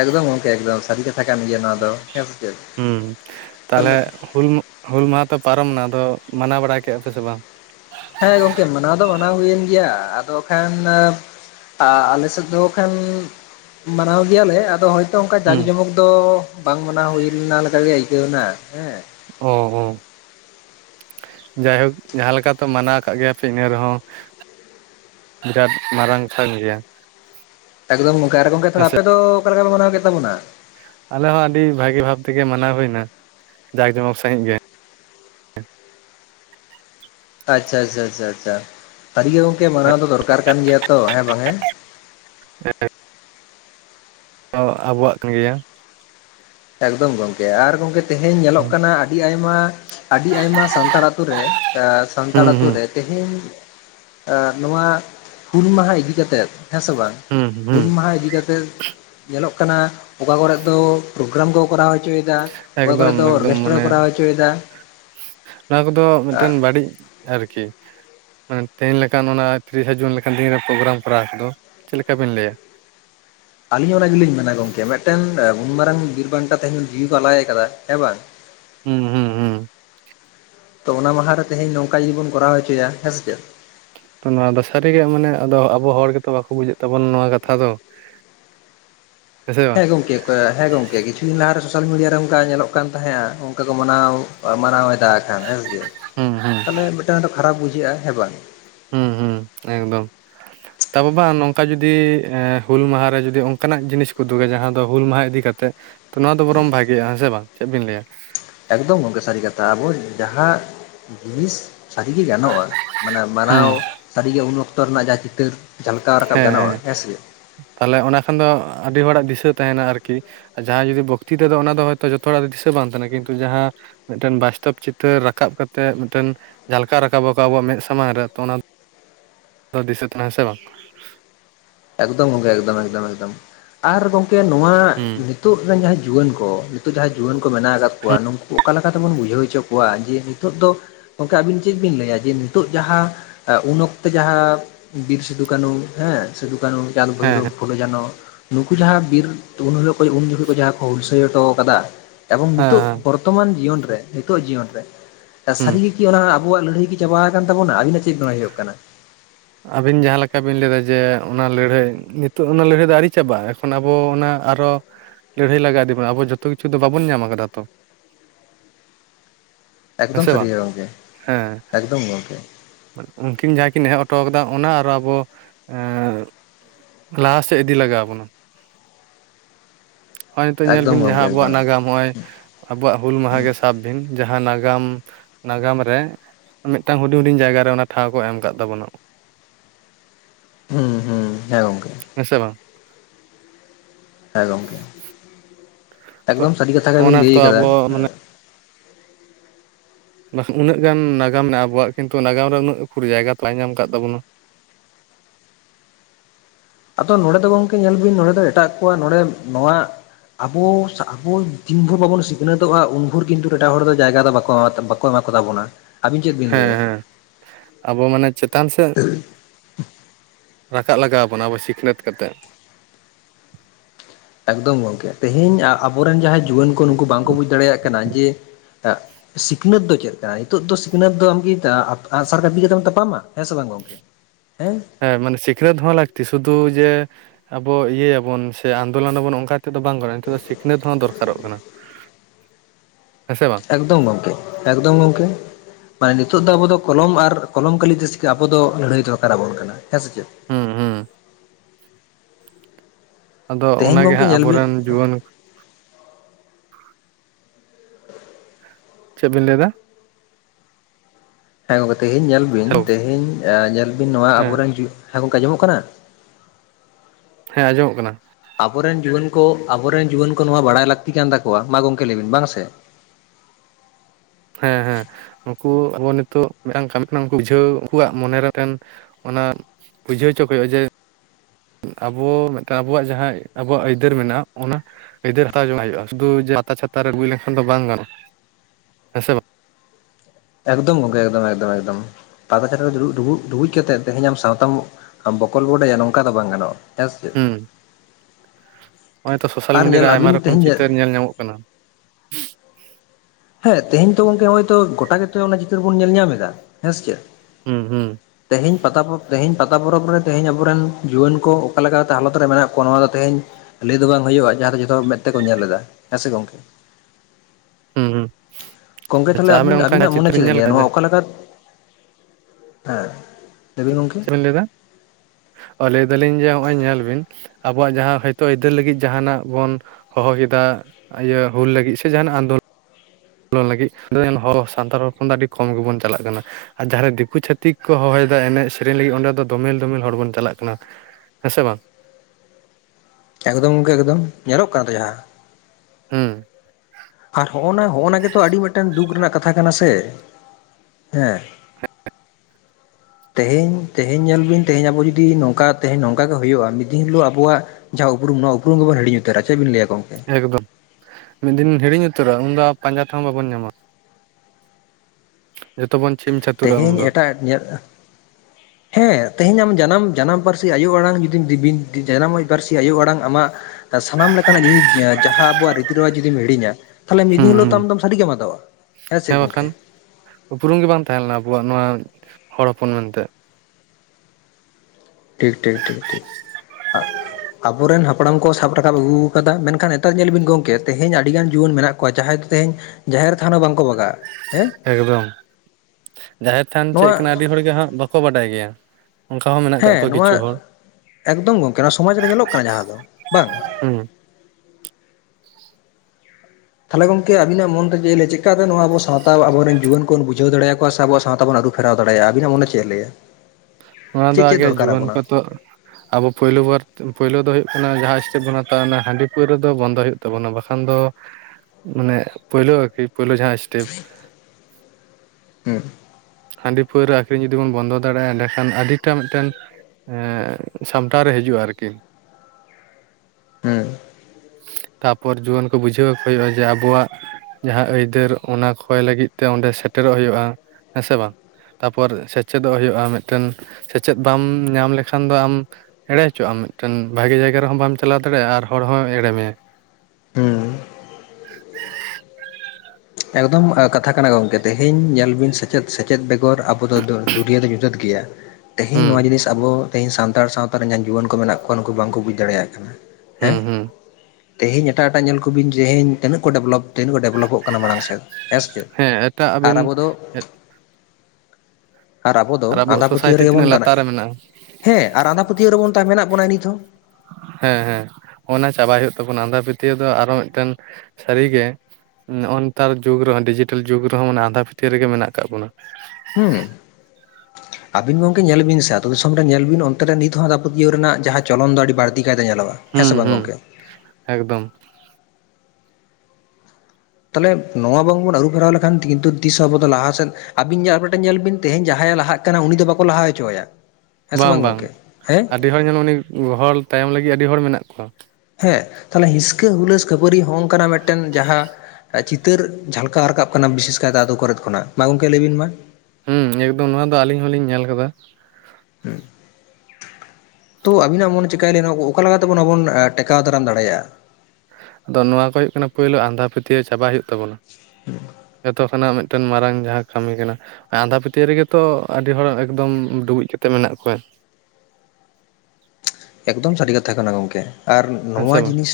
ᱮᱠᱫᱚᱢ ᱜᱚᱝᱠᱮ ᱮᱠᱫᱚᱢ ᱥᱟᱹᱨᱤ ᱠᱟᱛᱷᱟ ᱠᱟᱱ ᱜᱮᱭᱟ ᱱᱚᱣᱟ ᱫᱚ ᱦᱮᱸ ᱥᱮ ᱪᱮᱫ ᱦᱩᱸ ᱛᱟᱦᱚᱞᱮ ᱦᱩᱞ ᱢᱟᱦᱟ ᱛᱚ ᱯᱟᱨᱚᱢᱱᱟ ᱟᱫᱚ ᱢᱟᱱᱟᱣ ᱵᱟᱲᱟ ᱠᱮᱫ-ᱟ ᱯᱮ ᱥᱮ ᱵᱟᱝ? ᱦᱮᱸ ᱜᱚᱝᱠᱮ ᱢᱟᱱᱟᱣ ᱫᱚ ᱢᱟᱱᱟᱣ ᱦᱩᱭᱮᱱ ᱜᱮᱭᱟ ᱟᱫᱚ ᱠᱷᱟᱱ ᱟᱞᱮ ᱥᱮᱫ ᱫᱚ ᱠᱷᱟᱱ ᱢᱟᱱᱟᱣ ᱜᱮᱭᱟᱞᱮ ᱟᱫᱚ ᱚ ᱚᱱᱠᱟ ᱡᱟᱠ ᱦᱩᱸ ᱡᱚᱢᱚᱠ ᱫᱚ ᱵᱟᱝ ᱢᱟᱱᱟᱣ ᱦᱩᱭ ᱞᱮᱱᱟ ᱞᱮᱠᱟᱜ ᱜᱮ ᱟᱹᱭᱠᱟᱹᱣ ᱮᱱᱟ ᱦᱮᱸ ᱚᱸ ᱦᱩᱸ ᱡᱟᱭᱦᱳᱠ ᱡᱟᱦᱟᱸ ᱞᱮᱠᱟ ᱛᱚ ᱢᱟᱱᱟᱣ ᱠᱟᱜ ᱜᱮᱭᱟᱯᱮ ᱤᱱᱟᱹ ᱨᱮᱦᱚᱸ ᱵᱤᱨᱟᱴ ᱢᱟᱨᱟᱝ ᱥᱟᱨ ᱜᱮᱭᱟ ᱮᱠᱫᱚᱢ ᱜᱚᱝᱠᱮ ᱟᱨ ᱜᱚᱝᱠᱮ ᱦᱮᱸᱥᱮ ᱟᱯᱮ ᱫᱚ ᱚᱠᱟ ᱞᱮᱠᱟ ᱯᱮ ᱢᱟᱱᱟᱣ ᱠᱮᱫ ᱛᱟᱵᱚᱱᱟ? ᱟᱞᱮ ᱦᱚᱸ ᱟᱹᱰᱤ ᱵᱷᱟᱹᱜᱤ ᱵᱷᱟᱵ ᱛᱮᱜᱮ ᱢᱟᱱᱟᱣ ᱦᱩᱭ ᱮᱱᱟ ᱡᱟᱠ ᱡᱚᱢᱚᱠ ᱥᱟᱺᱦᱤᱡᱽ ᱜᱮ ᱟᱪᱪᱷᱟ ᱟᱪᱪᱷᱟ ᱟᱪᱪᱷᱟ ᱟᱪᱪᱷᱟ ᱥᱟᱹᱨᱤ ᱜᱚᱝᱠᱮ ᱢᱟᱱᱟᱣ ᱫᱚ ᱫᱚᱨᱠᱟᱨ ᱠᱟᱱ ᱜᱮᱭᱟ ᱛᱚ ᱦᱮᱸ ᱵᱟᱝ ᱦᱮᱸ [unintelligible] ᱟᱵᱚᱣᱟᱜ ᱠᱟᱱ ᱜᱮᱭᱟ᱾ ᱮᱠᱫᱚᱢ ᱜᱚᱝᱠᱮ ᱟᱨ ᱜᱚᱝᱠᱮ ᱛᱮᱦᱮᱧ ᱧᱮᱞᱚᱜ ᱦᱩᱸ ᱠᱟᱱᱟ ᱟᱹᱰᱤ ᱟᱭᱢᱟ ᱟᱹᱰᱤ ᱟᱭᱢᱟ ᱥᱟᱱᱛᱟᱲ ᱟᱹᱛᱩ ᱨᱮ ᱥᱟᱱᱛᱟᱲ ᱦᱩᱸ ᱟᱹᱛᱩ ᱦᱩᱸ ᱨᱮ ᱛᱮᱦᱮᱧ ᱱᱚᱣᱟ ᱦᱩᱞ ᱢᱟᱸᱦᱟ ᱤᱫᱤ ᱠᱟᱛᱮᱫ ᱦᱮᱸ ᱥᱮ ᱵᱟᱝ ᱦᱩᱸ ᱦᱩᱸ ᱦᱩᱞ ᱢᱟᱸᱦᱟ ᱤᱫᱤ ᱠᱟᱛᱮ ᱧᱮᱞᱚᱜ ᱠᱟᱱᱟ ᱚᱠᱟ ᱠᱚᱨᱮ ᱫᱚ ᱯᱨᱳᱜᱨᱟᱢ ᱠᱚ ᱠᱚᱨᱟᱣ ᱦᱚᱪᱚᱭ ᱮᱫᱟ ᱚᱠᱟ ᱠᱚᱨᱮ ᱮᱠᱫᱚᱢ ᱫᱚ ᱮᱠᱫᱚᱢ ᱚᱨᱠᱮᱥᱴᱨᱟ ᱠᱚ ᱢᱟᱱᱮ ᱠᱚᱨᱟᱣ ᱦᱚᱪᱚᱭ ᱮᱫᱟ ᱱᱚᱣᱟ ᱠᱚᱫᱚ ᱢᱤᱫᱴᱮᱱ ᱵᱟᱹᱲᱤᱡ ᱟᱨᱠᱤ ᱢᱟᱱᱮ ᱛᱮᱦᱮᱧ ᱞᱮᱠᱟᱱ ᱚᱱᱟ ᱛᱤᱨᱤᱥᱮ ᱡᱩᱱ ᱞᱮᱠᱟᱱ ᱫᱤᱱ ᱨᱮᱱ ᱯᱨᱳᱜᱨᱟᱢ ᱠᱚᱨᱟᱣ ᱠᱚᱫᱚ ᱪᱮᱫ ᱞᱮᱠᱟᱵᱤᱱ ᱞᱟᱹᱭᱟ᱾ ᱟᱞᱤᱧ ᱚᱱᱟ ᱜᱮᱞᱤᱧ ᱢᱮᱱᱟ ᱜᱚᱝᱠᱮ ᱢᱤᱫᱴᱮᱱ ᱩᱱ ᱢᱟᱨᱟᱝ ᱵᱤᱨ ᱵᱟᱱᱴᱟ ᱛᱮᱦᱮᱧ ᱡᱤᱣᱤ ᱠᱚ ᱟᱞᱟᱭ ᱟᱠᱟᱫᱟ ᱦᱮᱸ ᱵᱟᱝ [inaudible] ᱦᱩᱸ ᱦᱩᱸ ᱦᱩᱸ ᱛᱚ ᱚᱱᱟ ᱢᱟᱦᱟ ᱨᱮ ᱛᱮᱦᱤᱧ ᱱᱚᱝᱠᱟ ᱡᱚᱫᱤ ᱵᱚᱱ ᱠᱚᱨᱟᱣ ᱦᱚᱪᱚᱭᱟ ᱦᱮᱸ ᱥᱮ ᱪᱮᱫ ᱛᱚ ᱱᱚᱣᱟ ᱫᱚ ᱥᱟᱹᱨᱤᱜᱮ ᱢᱟᱱᱮ ᱟᱫᱚ ᱟᱵᱚ ᱦᱚᱲ ᱜᱮᱛᱚ ᱵᱟᱠᱚ ᱵᱩᱡᱷᱟᱹᱜ ᱛᱟᱵᱚᱱ ᱱᱚᱣᱟ ᱠᱟᱛᱷᱟ ᱫᱚ ᱦᱮᱸ ᱥᱮ ᱵᱟᱝ? ᱮ ᱜᱚᱝᱠᱮ ᱦᱮᱸ ᱜᱚᱝᱠᱮ ᱠᱤᱪᱷᱩ ᱫᱤᱱ ᱞᱟᱦᱟᱨᱮ ᱥᱳᱥᱟᱞ ᱢᱤᱰᱤᱭᱟ ᱨᱮ ᱚᱱᱠᱟ ᱧᱮᱞᱚᱜ ᱠᱟᱱ ᱛᱟᱦᱮᱸᱜᱼᱟ ᱚᱱᱠᱟ ᱠᱚ ᱢᱟᱱᱟᱣ ᱢᱟᱱᱟᱣ ᱮᱫᱟ ᱦᱮᱸᱥᱮ ᱜᱮ ᱦᱩᱸ ᱦᱩᱸ ᱛᱟᱦᱚᱞᱮ ᱢᱤᱫᱴᱟᱝ ᱫᱚ ᱠᱷᱟᱨᱟᱯ ᱵᱩᱡᱷᱟᱹᱜᱼᱟ ᱦᱮᱸ ᱵᱟᱝ ᱦᱩᱸ ᱦᱩᱸ ᱮᱠᱫᱚᱢ ᱛᱟᱵᱮ ᱵᱟᱝ ᱱᱚᱝᱠᱟ ᱡᱩᱫᱤ ᱦᱩᱞ ᱢᱟᱦᱟ ᱨᱮ ᱡᱩᱫᱤ ᱚᱱᱠᱟᱱᱟᱜ ᱡᱤᱱᱤᱥ ᱠᱚ ᱩᱫᱩᱜᱟ ᱡᱟᱦᱟᱸ ᱫᱚ ᱦᱩᱞ ᱢᱟᱦᱟ ᱤᱫᱤ ᱠᱟᱛᱮᱫ ᱛᱚ ᱱᱚᱣᱟ ᱫᱚ ᱵᱚᱨᱚᱢ ᱵᱷᱟᱜᱤᱜᱼᱟ ᱦᱮᱸ ᱥᱮ ᱵᱟᱝ ᱪᱮᱫ ᱵᱤᱱ ᱞᱟᱹᱭᱟ ᱮᱠᱫᱚᱢ ᱜᱚᱢᱠᱮ ᱥᱟᱹᱨᱤ ᱠᱟᱛᱷᱟ ᱟᱵᱚ ᱡᱟᱦᱟᱸ ᱡᱤᱱᱤᱥ ᱥᱟᱹᱨᱤᱜᱮ ᱜᱟᱱᱚᱜᱼᱟ ᱢᱟᱱᱮ ᱦᱩᱸ ᱢᱟᱱᱟᱣ ᱥᱟᱹᱨᱤᱜᱮ ᱩᱱ ᱚᱠᱛᱚ ᱨᱮᱱᱟᱜ ᱡᱟᱦᱟᱸ ᱪᱤᱛᱟᱹᱨ ᱡᱷᱟᱞᱠᱟᱣ ᱨᱟᱠᱟᱵ ᱦᱮᱸ ᱦᱮᱸ ᱜᱟᱱᱚᱜᱼᱟ ᱥᱮ ᱛᱟᱦᱞᱮ ᱚᱱᱟ ᱠᱷᱟᱱ ᱫᱚ ᱟᱹᱰᱤ ᱦᱚᱲᱟᱜ ᱫᱤᱥᱟᱹ ᱛᱟᱦᱮᱸᱱᱟ ᱟᱨᱠᱤ ᱟᱨ ᱡᱟᱦᱟᱸᱭ ᱡᱩᱫᱤ ᱵᱷᱚᱠᱛᱤ ᱛᱚ ᱫᱚ ᱚᱱᱟ ᱫᱚ ᱦᱚᱭᱛᱳ ᱡᱚᱛᱚ ᱦᱚᱲᱟᱜ ᱫᱚ ᱫᱤᱥᱟᱹ ᱵᱟᱝ ᱛᱟᱦᱮ ᱠᱤᱱᱛᱩ ᱡᱟᱦᱟᱸ ᱢᱤᱫᱴᱮᱱ ᱵᱟᱥᱛᱚᱵ ᱪᱤᱛᱟᱹᱨ ᱨᱟᱠᱟᱵᱽ ᱠᱟᱛᱮᱫ ᱢᱤᱫᱴᱮᱱ ᱡᱷᱟᱞᱠᱟ ᱨᱟᱠᱟᱵᱟ ᱠᱚ ᱟᱵᱚᱣᱟᱜ ᱢᱮᱫ ᱥᱟᱢᱟᱝ ᱨᱮ ᱛᱚ ᱚᱱᱟ ᱫᱤᱥᱟᱹᱜ ᱛᱟᱦᱮᱱᱟ ᱦᱮᱸ ᱥᱮ ᱵᱟᱝ [inaudible] ᱮᱠᱫᱚᱢ ᱜᱚᱝᱠᱮ ᱮᱠᱫᱚᱢ ᱮᱠᱫᱚᱢ ᱮᱠᱫᱚᱢ ᱟᱨ ᱜᱚᱝᱠᱮ ᱱᱚᱣᱟ ᱦᱩᱸ ᱱᱤᱛᱚᱜ ᱨᱮᱱ ᱡᱟᱦᱟᱸ ᱡᱩᱣᱟᱹᱱ ᱠᱚ ᱱᱤᱛᱚᱜ ᱡᱟᱦᱟᱸᱭ ᱡᱩᱣᱟᱹᱱ ᱠᱚ ᱢᱮᱱᱟᱜ ᱟᱠᱟᱫ ᱠᱚᱣᱟ ᱦᱩᱸ ᱱᱩᱠᱩ ᱚᱠᱟ ᱞᱮᱠᱟ ᱛᱮᱵᱚᱱ ᱵᱩᱡᱷᱟᱹᱣ ᱦᱚᱪᱚ ᱠᱚᱣᱟ ᱡᱮ ᱱᱤᱛᱚᱜ ᱫᱚ ᱜᱚᱝᱠᱮ ᱟᱹᱵᱤᱱ ᱪᱮᱫ ᱵᱤᱱ ᱞᱟᱹᱭᱟ ᱡᱮ ᱱᱤᱛᱚᱜ ᱡᱟᱦᱟᱸ ᱩᱱ ᱚᱠᱛᱮ ᱡᱟᱦᱟᱸ ᱵᱤᱨ ᱥᱤᱫᱩ ᱠᱟᱹᱱᱩ ᱦᱮᱸ ᱥᱤᱫᱩᱼ ᱠᱟᱹᱱᱩ ᱪᱟᱸᱫᱽ ᱦᱮᱸ ᱵᱷᱳᱭᱨᱚᱵ ᱦᱮᱸ ᱵᱷᱩᱞᱚ ᱡᱷᱟᱱᱚ ᱱᱩᱠᱩ ᱡᱟᱦᱟᱸ ᱵᱤᱨ ᱩᱱ ᱦᱤᱞᱳᱜ ᱩᱱ ᱡᱚᱠᱷᱚᱡ ᱡᱟᱦᱟᱸ ᱠᱚ ᱦᱩᱞᱥᱟᱹᱭ ᱦᱚᱴᱚ ᱠᱟᱫᱟ, ᱮᱵᱚᱝ ᱱᱤᱛᱚᱜ ᱦᱮᱸ ᱵᱚᱨᱛᱚᱢᱟᱱ ᱡᱤᱭᱚᱱ ᱨᱮ ᱱᱤᱛᱚᱜ ᱡᱤᱭᱚᱱ ᱨᱮ, ᱦᱩᱸ ᱥᱟᱹᱨᱤᱜᱮ ᱠᱤ ᱚᱱᱟ ᱟᱵᱚᱣᱟᱜ ᱞᱟᱹᱲᱦᱟᱹᱭ ᱜᱮ ᱪᱟᱵᱟ ᱟᱠᱟᱱ ᱛᱟᱵᱚᱱᱟ ᱟᱵᱤᱱᱟᱜ ᱪᱮᱫ ᱵᱟᱝ ᱦᱩᱭᱩᱜ ᱠᱟᱱᱟ? ᱟᱹᱵᱤᱱ ᱡᱟᱦᱟᱸ ᱞᱮᱠᱟ ᱵᱤᱱ ᱞᱟᱹᱭ ᱮᱫᱟ ᱡᱮ ᱚᱱᱟ ᱞᱟᱹᱲᱦᱟᱹᱭ ᱱᱤᱛᱚᱜ ᱚᱱᱟ ᱞᱟᱹᱲᱦᱟᱹᱭ ᱫᱚ ᱟᱹᱣᱨᱤ ᱪᱟᱵᱟᱜᱼᱟ᱾ ᱚᱱᱟ ᱟᱵᱚ ᱚᱱᱟ ᱟᱨᱚ ᱞᱟᱹᱲᱦᱟᱹᱭ ᱞᱟᱜᱟᱣ ᱤᱫᱤᱵᱚᱱᱟ ᱟᱵᱚ ᱡᱚᱛᱚ ᱠᱤᱪᱷᱩ ᱫᱚ ᱵᱟᱵᱚᱱ ᱧᱟᱢ ᱠᱟᱫᱟ ᱛᱚ᱾ ᱦᱮᱸ ᱮᱠᱫᱚᱢ ᱥᱮ ᱥᱟᱹᱨᱤ ᱵᱟᱝ ᱠᱟᱛᱷᱟ ᱜᱚᱢᱠᱮ ᱦᱮᱸ ᱮᱠᱫᱚᱢ ᱜᱚᱝᱠᱮ᱾ ᱩᱱᱠᱤᱱ ᱡᱟᱦᱟᱸ ᱠᱤᱱ ᱮᱦᱚᱵ ᱦᱚᱴᱚ ᱠᱟᱫᱟ ᱚᱱᱟ ᱟᱨᱚ ᱟᱵᱚ ᱮᱸ ᱞᱟᱦᱟ ᱥᱮᱫ ᱤᱫᱤ ᱞᱟᱜᱟᱣ ᱟᱵᱚᱱᱟ᱾ ᱱᱚᱜ ᱱᱤᱛᱚᱜ ᱧᱮᱞ ᱮᱠᱫᱚᱢ ᱵᱤᱱ ᱡᱟᱦᱟᱸ ᱜᱚᱢᱠᱮ ᱟᱵᱚᱣᱟᱜ ᱮᱠᱫᱚᱢ ᱱᱟᱜᱟᱢ ᱱᱚᱜᱚᱭ ᱟᱵᱚᱣᱟᱜ ᱦᱩᱞ ᱢᱟᱦᱟ ᱜᱮ ᱥᱟᱵ ᱵᱤᱱ ᱡᱟᱦᱟᱸ ᱱᱟᱜᱟᱢ ᱱᱟᱜᱟᱢ ᱨᱮ ᱢᱤᱫᱴᱟᱝ ᱦᱩᱰᱤᱧ ᱦᱩᱰᱤᱧ ᱡᱟᱭᱜᱟ ᱨᱮ ᱚᱱᱟ ᱴᱷᱟᱶ ᱠᱚ ᱮᱢ ᱟᱠᱟᱫ ᱛᱟᱵᱚᱱᱟ᱾ ᱦᱩᱸ ᱦᱩᱸ ᱦᱮᱸ ᱜᱚᱢᱠᱮ᱾ ᱦᱮᱸ ᱥᱮ ᱵᱟᱝ? ᱦᱮᱸ ᱜᱚᱝᱠᱮ ᱛᱚ ᱮᱠᱫᱚᱢ ᱥᱟᱹᱨᱤ ᱠᱟᱛᱷᱟ ᱚᱱᱟ ᱜᱮᱵᱤᱱ ᱞᱟᱹᱭ ᱠᱚᱫᱚ ᱟᱠᱟᱫᱟ ᱟᱵᱚ ᱢᱟᱱᱮ ᱦᱮᱸ᱾ ᱵᱟᱝ ᱩᱱᱟᱹᱜ ᱜᱟᱱ ᱱᱟᱜᱟᱢ ᱢᱮᱱᱟᱜᱼᱟ ᱟᱵᱚᱣᱟᱜ ᱠᱤᱱᱛᱩ ᱱᱟᱜᱟᱢ ᱨᱮ ᱩᱱᱟᱹᱜ ᱤᱠᱷᱩᱨ ᱡᱟᱭᱜᱟ ᱵᱟᱭ ᱧᱟᱢ ᱟᱠᱟᱜ ᱛᱟᱵᱚᱱᱟ᱾ ᱟᱫᱚ ᱱᱚᱸᱰᱮ ᱫᱚ ᱜᱚᱢᱠᱮ ᱧᱮᱞ ᱵᱤᱱ ᱱᱚᱰᱮ ᱫᱚ ᱮᱴᱟᱜ ᱠᱚᱣᱟᱜ ᱱᱚᱰᱮ ᱱᱚᱣᱟ, ᱟᱵᱚ ᱟᱵᱚ ᱫᱤᱱ ᱵᱷᱳᱨ ᱵᱟᱵᱚᱱ ᱥᱤᱠᱷᱱᱟᱹᱛᱚᱜᱼᱟ ᱩᱱᱵᱷᱨ ᱠᱤᱱᱛᱩ ᱮᱴᱟᱜ ᱦᱚᱲ ᱫᱚ ᱡᱟᱭᱜᱟ ᱫᱚ ᱵᱟᱠᱚ ᱠᱚ ᱮᱢᱟ ᱠᱚᱛᱟ ᱵᱚᱱᱟ᱾ ᱟᱹᱵᱤᱱ ᱪᱮᱫ ᱵᱤᱱ ᱦᱮᱸ ᱞᱟᱹᱭᱟ ᱦᱮᱸ ᱟᱵᱚ ᱢᱟᱱᱮ ᱪᱮᱛᱟᱱ ᱥᱮᱫ ᱨᱟᱠᱟᱵ ᱞᱟᱜᱟᱣ ᱵᱚᱱᱟ ᱟᱵᱚ ᱥᱤᱠᱷᱱᱟᱹᱛ ᱠᱟᱛᱮᱜ᱾ ᱮᱠᱫᱚᱢ ᱜᱚᱢᱠᱮ ᱛᱮᱦᱤᱧ ᱟᱵᱚᱨᱮᱱ ᱡᱟᱦᱟᱸᱭ ᱡᱩᱣᱟᱹᱱ ᱠᱚ ᱱᱩᱠᱩ ᱵᱟᱝᱠᱚ ᱵᱩᱡᱽ ᱫᱟᱲᱮᱭᱟᱜ ᱠᱟᱱᱟ ᱡᱮ ᱥᱤᱠᱷᱱᱟᱹᱛ ᱫᱚ ᱪᱮᱫ ᱠᱟᱱᱟ ᱦᱤᱛᱚᱜ ᱫᱚ ᱥᱤᱠᱷᱱᱟᱹᱛ ᱫᱚ ᱟᱢ ᱟᱸᱜᱼᱥᱟᱨ ᱠᱟᱯᱤ ᱠᱟᱛᱮᱢ ᱛᱟᱯᱟᱢᱟ ᱦᱮᱸ ᱥᱮ ᱵᱟᱝ ᱜᱚᱝᱠᱮ? ᱦᱮᱸ ᱦᱮᱸ ᱢᱟᱱᱮ ᱥᱤᱠᱷᱱᱟᱹᱛ ᱦᱚᱸ ᱞᱟᱹᱠᱛᱤ ᱥᱤᱫᱷᱩ ᱡᱮ ᱟᱵᱚ ᱤᱭᱟᱹ ᱟᱵᱚᱱ ᱥᱮ ᱟᱱᱫᱳᱞᱚᱱ ᱟᱵᱚᱱ ᱚᱱᱠᱟᱛᱮᱫ ᱫᱚ ᱵᱟᱝ ᱜᱟᱱᱚᱜᱼᱟ ᱱᱤᱛᱚᱜ ᱫᱚ ᱥᱤᱠᱷᱱᱟᱹᱛ ᱦᱚᱸ ᱫᱚᱨᱠᱟᱨᱚᱜ ᱠᱟᱱᱟ᱾ [inaudible] ᱦᱮᱸ ᱥᱮ ᱵᱟᱝ? ᱮᱠᱫᱚᱢ ᱜᱚᱢᱠᱮ ᱮᱠᱫᱚᱢ ᱜᱚᱢᱠᱮ᱾ ᱢᱟᱱᱮ ᱱᱤᱛᱚᱜ ᱫᱚ ᱟᱵᱚ ᱫᱚ ᱠᱚᱞᱚᱢ ᱟᱨ ᱠᱚᱞᱚᱢ ᱠᱟᱹᱞᱤ ᱛᱮ ᱟᱵᱚ ᱫᱚ ᱞᱟᱹᱲᱦᱟᱹᱭ ᱫᱚᱨᱠᱟ ᱨᱟᱵᱚᱱ ᱠᱟᱱᱟ, ᱦᱮᱸ ᱥᱮ ᱪᱮᱫ? ᱦᱩᱸ ᱦᱩᱸ᱾ ᱟᱫᱚ ᱛᱮᱦᱮᱧ ᱚᱱᱟᱜᱮ ᱜᱚᱢᱠᱮ ᱦᱟᱸᱜ ᱧᱮᱞ ᱵᱤᱱ ᱟᱵᱚᱨᱮᱱ ᱡᱩᱣᱟᱹᱱ ᱪᱮᱫ ᱵᱤᱱ ᱞᱟᱹᱭᱫᱟ? ᱦᱮᱸ ᱜᱚᱝᱠᱮ ᱛᱮᱦᱮᱧ ᱧᱮᱞ ᱵᱤᱱ ᱦᱮᱞᱳ ᱛᱮᱦᱮᱧ ᱧᱮᱞ ᱵᱤᱱ ᱱᱚᱣᱟ ᱦᱮᱸ ᱟᱵᱚᱨᱮᱱ ᱠᱩ ᱦᱮᱸ ᱜᱚᱝᱠᱮ ᱟᱸᱡᱚᱢᱚᱜ ᱠᱟᱱᱟ? ᱦᱮᱸ ᱟᱸᱡᱚᱢᱚᱜ ᱠᱟᱱᱟ᱾ ᱟᱵᱚᱨᱮᱱ ᱡᱩᱣᱟᱹᱱ ᱠᱚ ᱟᱵᱚᱨᱮᱱ ᱡᱩᱣᱟᱹᱱ ᱠᱚ ᱱᱚᱣᱟ ᱵᱟᱲᱟᱭ ᱞᱟᱹᱠᱛᱤ ᱠᱟᱱ ᱛᱟᱠᱚᱣᱟ ᱢᱟ ᱜᱚᱢᱠᱮ ᱞᱟᱹᱭᱵᱤᱱ ᱵᱟᱝ ᱥᱮ? ᱦᱮᱸ ᱦᱮᱸ ᱱᱩᱠᱩ ᱟᱵᱚ ᱱᱤᱛᱚᱜ ᱢᱤᱫᱴᱟᱝ ᱠᱟᱹᱢᱤ ᱠᱟᱱᱟ ᱩᱱᱠᱩ ᱵᱩᱡᱷᱟᱹᱣ ᱩᱱᱠᱩᱣᱟᱜ ᱢᱚᱱᱮᱨᱮ ᱢᱤᱫ ᱴᱮᱱ ᱚᱱᱟ ᱵᱩᱡᱷᱟᱹᱣ ᱦᱚᱪᱚ ᱠᱚ ᱦᱩᱭᱩᱜᱼᱟ ᱡᱮ ᱟᱵᱚ ᱢᱤᱫᱴᱟᱱ ᱟᱵᱚᱣᱟᱜ ᱡᱟᱦᱟᱸ ᱟᱵᱚᱣᱟᱜ ᱟᱹᱭᱫᱟᱹᱨ ᱢᱮᱱᱟᱜᱼᱟ, ᱚᱱᱟ ᱟᱹᱭᱫᱟᱹᱨ ᱦᱟᱛᱟᱣ ᱡᱚᱝᱼᱟ ᱦᱩᱭᱩᱜᱼᱟ ᱥᱩᱫᱩ ᱡᱮ ᱯᱟᱛᱟ ᱪᱷᱟᱛᱟ ᱨᱮ ᱟᱹᱜᱩᱭ ᱞᱮᱠᱷᱟᱱ ᱫᱚ ᱵᱟᱝ ᱜᱟᱱᱚᱜ-ᱟ᱾ ᱦᱮ ᱥᱮ ᱵᱟᱝ? ᱮᱠᱫᱚᱢ ᱜᱚᱢᱠᱮ ᱮᱠᱫᱚᱢ ᱮᱠᱫᱚᱢ ᱮᱠᱫᱚᱢ᱾ ᱯᱟᱛᱟ ᱪᱷᱟᱛᱟ ᱨᱮ ᱫᱩᱲᱩᱜ ᱰᱩᱵᱩᱡ ᱠᱟᱛᱮᱜ ᱛᱮᱦᱮᱧ ᱟᱢ ᱥᱟᱶᱛᱟᱢ ᱵᱚᱠᱚᱞ ᱵᱚᱰᱟᱭᱟ ᱱᱚᱝᱠᱟ ᱫᱚ ᱵᱟᱝ ᱜᱟᱱᱚᱜᱼᱟ᱾ ᱦᱮ ᱥᱮ ᱪᱮᱫ? ᱦᱚᱸᱜᱼᱚᱭ ᱛᱚ ᱥᱳᱥᱟᱞ ᱟᱨ ᱢᱤᱰᱤᱭᱟ ᱧᱮᱞ ᱨᱮ ᱟᱭᱢᱟ ᱟᱹᱵᱤᱱ ᱨᱚᱠᱚᱢ ᱛᱮᱦᱮᱧ ᱪᱤᱛᱟᱹᱨ ᱧᱮᱞ ᱧᱟᱢᱚᱜ ᱠᱟᱱᱟ᱾ ᱦᱮᱸ ᱛᱮᱦᱮᱧ ᱛᱚ ᱜᱚᱝᱠᱮ ᱦᱚᱜᱚᱭ ᱛᱚ ᱜᱚᱴᱟ ᱜᱮᱛᱚ ᱚᱱᱟ ᱪᱤᱛᱟᱹᱨ ᱵᱚᱱ ᱧᱮᱞ ᱧᱟᱢ ᱮᱫᱟ, ᱦᱮᱸᱥᱮ ᱪᱮᱫ? ᱦᱩᱸ ᱦᱩᱸ᱾ ᱛᱮᱦᱤᱧ ᱯᱟᱛᱟ ᱯᱚᱯ ᱛᱮᱦᱤᱧ ᱯᱟᱛᱟ ᱯᱚᱨᱚᱵᱽ ᱨᱮ ᱛᱮᱦᱤᱧ ᱟᱵᱚᱨᱮᱱ ᱡᱩᱣᱟᱹᱱ ᱠᱚ ᱚᱠᱟ ᱞᱮᱠᱟᱛᱮ ᱦᱟᱞᱚᱛ ᱨᱮ ᱢᱮᱱᱟᱜ ᱠᱚᱣᱟ ᱱᱚᱣᱟ ᱫᱚ ᱛᱮᱦᱤᱧ ᱞᱟᱹᱭ ᱫᱚ ᱵᱟᱝ ᱦᱩᱭᱩᱜᱼᱟ ᱡᱟᱦᱟᱸ ᱫᱚ ᱡᱚᱛᱚ ᱦᱚᱲ ᱢᱮᱫ ᱛᱮᱠᱚ ᱧᱮᱞ ᱮᱫᱟ, ᱦᱮᱸ ᱥᱮ ᱜᱚᱝᱠᱮ? ᱦᱮᱸ ᱦᱩᱸ᱾ ᱜᱚᱝᱠᱮ ᱛᱟᱦᱚᱞᱮ ᱟᱪᱪᱷᱟ ᱟᱢ ᱟᱵᱤᱱ ᱚᱱᱠᱟᱱᱟᱜ ᱟᱱᱤᱟᱜ ᱢᱚᱱᱮ ᱪᱤᱛᱟᱹᱨᱤᱧ ᱪᱮᱫ ᱮ ᱧᱮᱞ ᱞᱮᱭᱟ ᱟᱠᱟᱫᱟ ᱱᱚᱣᱟ ᱚᱠᱟᱞᱮᱠᱟ ᱦᱮᱸ ᱞᱟᱹᱭᱵᱤᱱ ᱜᱚᱝᱠᱮ ᱪᱮᱜ ᱵᱤᱱ ᱞᱮᱭᱫᱟ? [inaudible] ᱞᱟᱹᱭ ᱫᱟᱞᱤᱧ ᱡᱮ ᱦᱚᱜᱼᱚᱭ ᱧᱮᱞ ᱵᱤᱱ ᱟᱵᱚᱣᱟᱜ ᱡᱟᱦᱟᱸ ᱦᱚᱭᱛᱳ ᱟᱹᱭᱫᱟᱹᱨ ᱞᱟᱹᱜᱤᱫ ᱡᱟᱦᱟᱸ ᱱᱟᱜ ᱵᱚᱱ ᱦᱚᱦᱚ ᱠᱮᱫᱟ ᱤᱭᱟᱹ ᱦᱩᱞ ᱞᱟᱹᱜᱤᱫ ᱥᱮ, ᱡᱟᱦᱟᱱᱟᱜ ᱟᱱᱫᱳᱞᱚᱱ᱾ ᱞᱳᱱ ᱞᱟᱹᱜᱤᱜ ᱦᱚᱲ ᱥᱟᱱᱛᱟᱲ ᱦᱚᱯᱚᱱ ᱫᱚ ᱟᱹᱰᱤ ᱠᱚᱢ ᱜᱮᱵᱚᱱ ᱪᱟᱞᱟᱜ ᱠᱟᱱᱟ᱾ ᱟᱨ ᱡᱟᱦᱟᱸᱨᱮ ᱫᱤᱠᱩ ᱪᱷᱟᱹᱛᱤᱠ ᱠᱚ ᱦᱚᱦᱚᱭᱫᱟ, ᱮᱱᱮᱡ ᱥᱮᱨᱮᱧ ᱞᱟᱹᱜᱤᱜ ᱚᱸᱰᱮ ᱫᱚ ᱫᱚᱢᱮᱞ ᱫᱚᱢᱮᱞ ᱦᱚᱲ ᱵᱚᱱ ᱪᱟᱞᱟᱜ ᱠᱟᱱᱟ᱾ ᱦᱮᱸ ᱥᱮ ᱵᱟᱝ? ᱮᱠᱫᱚᱢ ᱜᱚᱢᱠᱮ ᱮᱠᱫᱚᱢ ᱧᱮᱞᱚᱜ ᱠᱟᱱᱟ ᱛᱚ ᱡᱟᱦᱟᱸ᱾ ᱦᱩᱸᱻ᱾ ᱟᱨ ᱦᱚᱜᱼᱱᱟ ᱦᱚᱜᱼᱱᱟ ᱜᱮᱛᱚ ᱟᱹᱰᱤ ᱢᱤᱫᱴᱮᱝ ᱫᱩᱠ ᱨᱮᱱᱟᱜ ᱠᱟᱛᱷᱟ ᱠᱟᱱᱟ, ᱥᱮ ᱦᱮᱸᱻ᱾ ᱛᱮᱦᱮᱧ ᱛᱮᱦᱮᱧ ᱧᱮᱞ ᱵᱤᱱ ᱛᱮᱦᱤᱧ ᱟᱵᱚ ᱡᱩᱫᱤ ᱱᱚᱝᱠᱟ, ᱛᱮᱦᱮᱧ ᱱᱚᱝᱠᱟ ᱜᱮ ᱦᱩᱭᱩᱜᱼᱟ ᱢᱤᱫ ᱫᱤᱱ ᱦᱤᱞᱳᱜ ᱟᱵᱚᱣᱟᱜ ᱡᱟᱦᱟᱸ ᱩᱯᱩᱨᱩᱢ ᱱᱚᱣᱟ ᱩᱯᱩᱨᱩᱢ ᱜᱮᱵᱚᱱ ᱦᱤᱲᱤᱧ ᱩᱛᱟᱹᱨᱟ᱾ ᱪᱮᱜ ᱵᱤᱱ ᱞᱟᱹᱭᱟ ᱜᱚᱝᱠᱮ ᱮᱠᱫᱚᱢ ᱢᱤᱫ ᱫᱤᱱ ᱦᱤᱲᱤᱧ ᱩᱛᱟᱹᱨᱟ ᱩᱱᱫᱚ ᱯᱟᱸᱡᱟ ᱛᱮᱦᱚᱸ ᱵᱟᱵᱚᱱ ᱧᱟᱢᱟ᱾ ᱡᱷᱚᱛᱚ ᱵᱚᱱ ᱪᱷᱤᱢ ᱪᱷᱟ ᱛᱮᱦᱮᱧ ᱮᱴᱟᱜ ᱧᱮᱞ ᱦᱮᱸ ᱛᱮᱦᱮᱧ ᱟᱢ ᱡᱟᱱᱟᱢ ᱡᱟᱱᱟᱢ ᱯᱟᱹᱨᱥᱤ ᱟᱭᱳ ᱟᱲᱟᱝ ᱡᱩᱫᱤ ᱡᱟᱱᱟᱢ ᱯᱟᱹᱨᱥᱤ ᱟᱭᱳ ᱟᱲᱟᱝ ᱟᱢᱟᱜ ᱥᱟᱱᱟᱢ ᱞᱮᱠᱟᱱᱟᱜ ᱡᱩᱫᱤ ᱡᱟᱦᱟᱸ ᱟᱵᱚᱣᱟᱜ ᱨᱤᱛᱤ ᱨᱮᱣᱟᱡᱽ ᱡᱩᱫᱤᱢ ᱦᱤᱲᱤᱧᱟ ᱛᱟᱦᱚᱞᱮ ᱢᱤᱫ ᱦᱩᱸ ᱫᱤᱱ ᱦᱤᱞᱳᱜ ᱦᱩᱸ ᱛᱟᱢ ᱫᱚᱢ ᱥᱟᱹᱨᱤ ᱜᱮᱢ ᱟᱫᱚᱟ᱾ ᱦᱮᱸ ᱵᱟᱠᱷᱟᱱ ᱩᱯᱨᱩᱢ ᱜᱮ ᱵᱟᱝ ᱛᱟᱦᱮᱸᱞᱮᱱᱟ ᱟᱵᱚᱣᱟᱜ ᱱᱚᱣᱟ ᱦᱚᱲ ᱦᱚᱯᱚᱱ ᱢᱮᱱᱛᱮ ᱾ ᱴᱷᱤᱠ ᱴᱷᱤᱠ ᱴᱷᱤᱠ ᱴᱷᱤᱠ ᱾ ᱟᱵᱚᱨᱮᱱ ᱦᱟᱯᱲᱟᱢ ᱠᱚ ᱥᱟᱵ ᱨᱟᱠᱟᱵ ᱟᱹᱜᱩ ᱟᱠᱟᱫᱟ ᱢᱮᱱᱠᱷᱟᱱ ᱱᱮᱛᱚᱜ ᱧᱮᱞ ᱵᱤᱱ ᱜᱚᱢᱠᱮ ᱛᱮᱦᱮᱧ ᱟᱹᱰᱤᱜᱟᱱ ᱡᱩᱣᱟᱹᱱ ᱢᱮᱱᱟᱜ ᱠᱚᱣᱟ ᱡᱟᱦᱟᱸᱭ ᱫᱚ ᱛᱮᱦᱤᱧ ᱡᱟᱦᱮᱨ ᱛᱷᱟᱱ ᱦᱚᱸ ᱵᱟᱝᱠᱚ ᱵᱟᱜᱟᱜᱼᱟ ᱾ ᱮᱠᱫᱚᱢ, ᱡᱟᱦᱮᱨ ᱛᱷᱟᱱ ᱱᱚᱣᱟ ᱪᱮᱫ ᱠᱟᱱᱟ, ᱟᱹᱰᱤ ᱦᱚᱲᱜᱮ ᱦᱟᱸᱜ ᱵᱟᱠᱚ ᱵᱟᱰᱟᱭ ᱜᱮᱭᱟ ᱾ ᱦᱮᱸ ᱱᱚᱣᱟ ᱮᱠᱫᱚᱢ ᱜᱚᱝᱠᱮ ᱱᱚᱣᱟ ᱥᱚᱢᱟᱡ ᱨᱮ ᱧᱮᱞᱚᱜ ᱠᱟᱱᱟ ᱡᱟᱦᱟᱸ ᱫᱚ ᱵᱟᱝ ᱾ ᱦᱩᱸ ᱛᱟᱦᱞᱮ ᱜᱚᱝᱠᱮ ᱟᱹᱵᱤᱱᱟᱜ ᱢᱚᱱᱨᱮ ᱡᱮᱞᱮ ᱪᱮᱠᱟ ᱛᱮ ᱱᱚᱣᱟ ᱟᱵᱚ ᱥᱟᱶᱛᱟ ᱟᱵᱚ ᱨᱮᱱ ᱡᱩᱣᱟᱹᱱ ᱠᱚ ᱵᱚᱱ ᱵᱩᱡᱷᱟᱹᱣ ᱫᱟᱲᱮᱭᱟᱠᱚ ᱥᱮ ᱟᱵᱚᱣᱟᱜ ᱥᱟᱶᱛᱟ ᱵᱚᱱ ᱟᱹᱨᱩᱵ ᱾ ᱯᱷᱮᱨᱟᱣ ᱫᱟᱲᱮᱭᱟᱜᱼᱟ ᱟᱹᱵᱤᱱᱟᱜ ᱢᱚᱱᱮ ᱪᱮᱫ ᱮ ᱞᱟᱹᱭᱟ ᱾ ᱱᱚᱣᱟ ᱫᱚ ᱟᱜᱮ ᱡᱩᱣᱟᱹᱱ ᱠᱚᱛᱚ ᱟᱵᱚ ᱯᱳᱭᱞᱩ ᱵᱟᱨ ᱯᱩᱭᱞᱳ ᱫᱚ ᱦᱩᱭᱩᱜ ᱠᱟᱱᱟ ᱡᱟᱦᱟᱸ ᱥᱴᱮᱯ ᱵᱚᱱ ᱦᱟᱛᱟᱣᱟ ᱚᱱᱟ ᱦᱟᱺᱰᱤ ᱯᱟᱹᱣᱨᱟᱹ ᱫᱚ ᱵᱚᱱᱫᱚ ᱦᱩᱭᱩᱜ ᱛᱟᱵᱚᱱᱟ ᱵᱟᱠᱷᱟᱱ ᱫᱚ ᱢᱟᱱᱮ ᱯᱳᱭᱞᱳ ᱟᱨᱠᱤ ᱯᱳᱭᱞᱳ ᱡᱟᱦᱟᱸ ᱥᱴᱮᱯ ᱦᱮᱸ ᱦᱟᱺᱰᱤ - ᱯᱟᱹᱣᱨᱟᱹ ᱟᱹᱷᱨᱤᱧ ᱡᱩᱫᱤ ᱵᱚᱱ ᱵᱚᱱᱫᱚ ᱫᱟᱲᱮᱭᱟᱜᱼᱟ, ᱮᱸᱰᱮᱠᱷᱟᱱ ᱟᱹᱰᱤᱴᱟᱜ ᱢᱤᱫᱴᱮᱱ᱾ ᱦᱮᱸ ᱥᱟᱢᱴᱟᱣ ᱨᱮ ᱦᱤᱡᱩᱜᱼᱟ ᱟᱨᱠᱤ ᱾ ᱦᱮᱸ᱾ ᱛᱟᱯᱚᱨ ᱡᱩᱣᱟᱹᱱ ᱠᱚ ᱵᱩᱡᱷᱟᱹᱣ ᱟᱠᱚ ᱦᱩᱭᱩᱜᱼᱟ ᱡᱮ ᱟᱵᱚᱣᱟᱜ ᱡᱟᱦᱟᱸ ᱟᱹᱭᱫᱟᱹᱨ ᱚᱱᱟ ᱠᱚᱭ ᱞᱟᱹᱜᱤᱫ ᱛᱮ ᱚᱸᱰᱮ ᱥᱮᱴᱮᱨᱚᱜ ᱦᱩᱭᱩᱜᱼᱟ ᱾ ᱦᱮᱸ ᱥᱮ ᱵᱟᱝ ᱛᱟᱨᱯᱚᱨ ᱥᱮᱪᱮᱫᱚᱜ ᱦᱩᱭᱩᱜᱼᱟ ᱢᱤᱫᱴᱮᱱ ᱥᱮᱪᱮᱫ ᱵᱟᱢ ᱧᱟᱢ ᱞᱮᱠᱷᱟᱱ ᱫᱚ ᱟᱢ ᱾ ᱮᱲᱮ ᱦᱚᱪᱚᱜᱼᱟᱢ ᱢᱤᱫᱴᱟᱹᱝ ᱵᱷᱟᱹᱜᱤ ᱡᱟᱭᱜᱟ ᱨᱮᱦᱚᱸ ᱵᱟᱢ ᱪᱟᱞᱟᱣ ᱫᱟᱲᱮᱭᱟᱜᱼᱟ ᱟᱨ ᱦᱚᱲ ᱦᱚᱸ ᱮᱲᱮᱢᱭᱟ ᱾ ᱦᱩᱸ ᱮᱠᱫᱚᱢ ᱠᱟᱛᱷᱟ ᱠᱟᱱᱟ ᱜᱚᱢᱠᱮ ᱛᱮᱦᱮᱧ ᱧᱮᱞ ᱵᱤᱱ ᱥᱮᱪᱮᱫ ᱥᱮᱪᱮᱫ ᱵᱮᱜᱚᱨ ᱟᱵᱚ ᱫᱚ ᱫᱩᱱᱭᱟᱹ ᱫᱚ ᱧᱩᱛᱟᱹᱛ ᱜᱮᱭᱟ ᱾ ᱛᱮᱦᱤᱧ ᱦᱩᱸ ᱱᱚᱣᱟ ᱡᱤᱱᱤᱥ ᱟᱵᱚ ᱥᱟᱱᱛᱟᱲ ᱛᱮᱦᱮᱧ ᱱᱚᱣᱟ ᱡᱤᱱᱤᱥ ᱟᱵᱚ ᱛᱮᱦᱮᱧ ᱥᱟᱱᱛᱟᱲ ᱥᱟᱶᱛᱟ ᱨᱮ ᱨᱮᱧᱟᱜ ᱡᱩᱣᱟᱹᱱ ᱠᱚ ᱢᱮᱱᱟᱜ ᱠᱚᱣᱟ ᱱᱩᱠᱩ ᱵᱟᱝ ᱠᱚ ᱵᱩᱡᱽ ᱫᱟᱲᱮᱭᱟᱜ᱾ ᱠᱟᱱᱟ᱾ ᱦᱮᱸ, ᱦᱩᱸ ᱦᱩᱸ ᱛᱮᱦᱮᱧ ᱮᱴᱟᱜ ᱮᱴᱟᱜ ᱧᱮᱞ ᱠᱚᱵᱤᱱ ᱡᱮᱦᱧ ᱛᱤᱱᱟᱹᱜ ᱠᱚ ᱰᱮᱵᱷᱞᱚᱯ ᱛᱤᱱ ᱠᱚ ᱰᱮᱵᱷᱞᱚᱯᱚᱜ ᱠᱟᱱᱟ ᱾ ᱚᱱᱟ ᱢᱟᱲᱟᱝ ᱥᱮᱫ ᱦᱮᱸᱥᱮ ᱪᱮᱫ ᱦᱮᱸ ᱮᱴᱟᱜ ᱟᱨ ᱟᱹᱵᱤᱱ ᱟᱵᱚ ᱫᱚ ᱾ ᱟᱨ ᱟᱵᱚ ᱫᱚ ᱟᱵᱚᱣᱟᱜ ᱟᱸᱫᱷᱟ ᱯᱟᱹᱛᱭᱟᱹᱣ ᱥᱳᱥᱟᱭᱴᱤ ᱨᱮᱜᱮ ᱵᱚᱱ ᱛᱤᱱᱟᱹᱜ ᱞᱟᱛᱟᱨ ᱫᱟᱱᱟᱜᱼᱟ ᱨᱮ ᱢᱮᱱᱟᱜᱼᱟ ᱾ ᱦᱮᱸ ᱟᱨ ᱟᱸᱫᱷᱟ ᱯᱟᱹᱛᱭᱟᱹᱣ ᱨᱮ ᱵᱚᱱ ᱛᱟᱭ ᱢᱮᱱᱟᱜ ᱵᱚᱱᱟ ᱱᱤᱛ ᱨᱮᱦᱚᱸ ᱾ ᱦᱮᱸ ᱦᱮᱸᱜᱼ ᱚᱱᱟ ᱪᱟᱵᱟᱭ ᱦᱩᱭᱩᱜ ᱛᱟᱵᱚᱱᱟ ᱟᱸᱫᱷᱟ ᱯᱟᱹᱛᱭᱟᱹᱣ ᱫᱚ ᱟᱨᱚ ᱢᱤᱫᱴᱮᱱ ᱥᱟᱹᱨᱤᱜᱮ ᱾ ᱱᱚᱜ ᱱᱮᱛᱟᱨ ᱡᱩᱜᱽ ᱨᱮᱦᱚᱸ ᱰᱤᱡᱤᱴᱮᱞ ᱡᱩᱜᱽ ᱨᱮᱦᱚᱸ ᱚᱱᱮ ᱟᱸᱫᱷᱟ ᱯᱟᱹᱛᱭᱟᱹᱣ ᱨᱮᱜᱮ ᱢᱮᱱᱟᱜ ᱟᱠᱟᱫ ᱵᱚᱱᱟ ᱾ ᱦᱩᱸ ᱟᱹᱵᱤᱱ ᱜᱚᱝᱠᱮ ᱧᱮᱞ ᱵᱤᱱ ᱥᱮ ᱟᱹᱛᱩ ᱫᱤᱥᱚᱢ ᱨᱮ ᱧᱮᱞ ᱵᱤᱱ ᱚᱱᱛᱮᱨᱮ ᱱᱤᱛ ᱦᱚᱸ ᱟᱸᱫᱷᱟ ᱯᱟᱹᱛᱭᱟᱹᱣ ᱨᱮᱱᱟᱜ ᱡᱟᱦᱟᱸ ᱪᱚᱞᱚᱱ ᱫᱚ ᱟᱹᱰᱤ ᱵᱟᱹᱲᱛᱤ ᱠᱟᱛᱮ ᱧᱮᱞᱚᱜ ᱠᱟᱱᱟ ᱾ ᱦᱮᱸ ᱥᱮ ᱦᱩᱸ ᱵᱟᱝ ᱦᱩᱸ ᱜᱚᱝᱠᱮ? ᱮᱠᱫᱚᱢ ᱛᱟᱦᱚᱞᱮ ᱱᱚᱣᱟ ᱵᱟᱝᱵᱚᱱ ᱟᱹᱨᱩ ᱯᱷᱮᱨᱟᱣ ᱞᱮᱠᱷᱟᱱ ᱠᱤᱱᱛᱩ ᱛᱤᱥ ᱦᱚᱸ ᱟᱵᱚ ᱫᱚ ᱞᱟᱦᱟ ᱥᱮᱫ ᱟᱵᱤᱱ ᱧᱮᱞ ᱟᱨ ᱢᱤᱫᱴᱮᱱ ᱧᱮᱞ ᱵᱤᱱ ᱛᱮᱦᱤᱧ ᱡᱟᱦᱟᱸᱭᱮ ᱞᱟᱦᱟᱜ ᱠᱟᱱᱟ ᱩᱱᱤ ᱫᱚ ᱵᱟᱠᱚ ᱞᱟᱦᱟ ᱦᱚᱪᱚ ᱟᱭᱟ ᱾ ᱵᱟᱝ ᱵᱟᱝ ᱟᱹᱰᱤ ᱦᱚᱲ ᱧᱮᱞ ᱢᱮ ᱩᱱᱤ ᱦᱚᱲ ᱛᱟᱭᱚᱢ ᱞᱟᱹᱜᱤᱫ ᱟᱹᱰᱤ ᱦᱚᱲ ᱢᱮᱱᱟᱜ ᱠᱚᱣᱟ᱾ ᱦᱮᱸ ᱛᱟᱦᱚᱞᱮ ᱦᱤᱥᱠᱟᱹ ᱦᱩᱞᱟᱹᱥ ᱠᱷᱟᱹᱯᱟᱹᱨᱤ ᱦᱚᱸ ᱟᱱᱠᱟᱱᱟᱜ ᱢᱤᱫᱴᱮᱱ ᱡᱟᱦᱟᱸ ᱾ ᱪᱤᱛᱟᱹᱨ ᱡᱷᱟᱞᱠᱟᱣ ᱨᱟᱠᱟᱵ ᱠᱟᱱᱟ ᱵᱤᱥᱮᱥ ᱠᱟᱭᱛᱮ ᱟᱛᱩ ᱠᱚᱨᱮᱫ ᱠᱷᱚᱱᱟᱜ ᱢᱟ ᱜᱚᱝᱠᱮ ᱞᱟᱹᱭᱵᱤᱱ ᱢᱟ ᱾ ᱦᱩᱸ ᱮᱠᱫᱚᱢ ᱱᱚᱣᱟ ᱫᱚ ᱟᱹᱞᱤᱧ ᱦᱚᱞᱤᱧ ᱧᱮᱞ ᱟᱠᱟᱫᱟ᱾ ᱦᱮᱸ ᱛᱚ ᱟᱹᱵᱤᱱᱟᱜ ᱢᱚᱱ ᱪᱮᱠᱟᱹᱭ ᱞᱟᱹᱭᱟ ᱱᱚᱣᱟ ᱚᱠᱟ ᱞᱮᱠᱟᱛᱮ ᱵᱚᱱ ᱟᱵᱚᱱ ᱴᱮᱠᱟᱣ ᱫᱟᱨᱟᱢ ᱫᱟᱲᱮᱭᱟᱜᱼᱟ᱾ ᱟᱫᱚ ᱱᱚᱣᱟ ᱠᱚ ᱦᱩᱭᱩᱜ ᱠᱟᱱᱟ ᱯᱩᱹᱭᱞᱩ ᱟᱸᱫᱷᱟ ᱯᱟᱹᱛᱭᱟᱹᱣ ᱪᱟᱵᱟ ᱦᱩᱭᱩᱜ ᱛᱟᱵᱚᱱᱟ ᱡᱚᱛᱚ᱾ ᱚᱱᱟ ᱢᱤᱫᱴᱟᱝ ᱢᱟᱨᱟᱝ ᱡᱟᱦᱟᱸ ᱠᱟᱹᱢᱤ ᱠᱟᱱᱟ᱾ ᱟᱸᱫᱷᱟ ᱯᱟᱹᱛᱭᱟᱹᱣ ᱨᱮᱜᱮ ᱛᱚ ᱟᱹᱰᱤ ᱦᱚᱲ ᱮᱠᱫᱚᱢ ᱰᱩᱵᱩᱡᱽ ᱠᱟᱛᱮᱫ ᱢᱮᱱᱟᱜ ᱠᱚᱣᱟ᱾ ᱮᱠᱫᱚᱢ ᱥᱟᱹᱨᱤ ᱠᱟᱛᱷᱟ ᱠᱟᱱᱟ ᱜᱚᱝᱠᱮ ᱟᱨ ᱦᱮᱸ ᱥᱮ ᱱᱚᱣᱟ ᱵᱟᱝ ᱡᱤᱱᱤᱥ᱾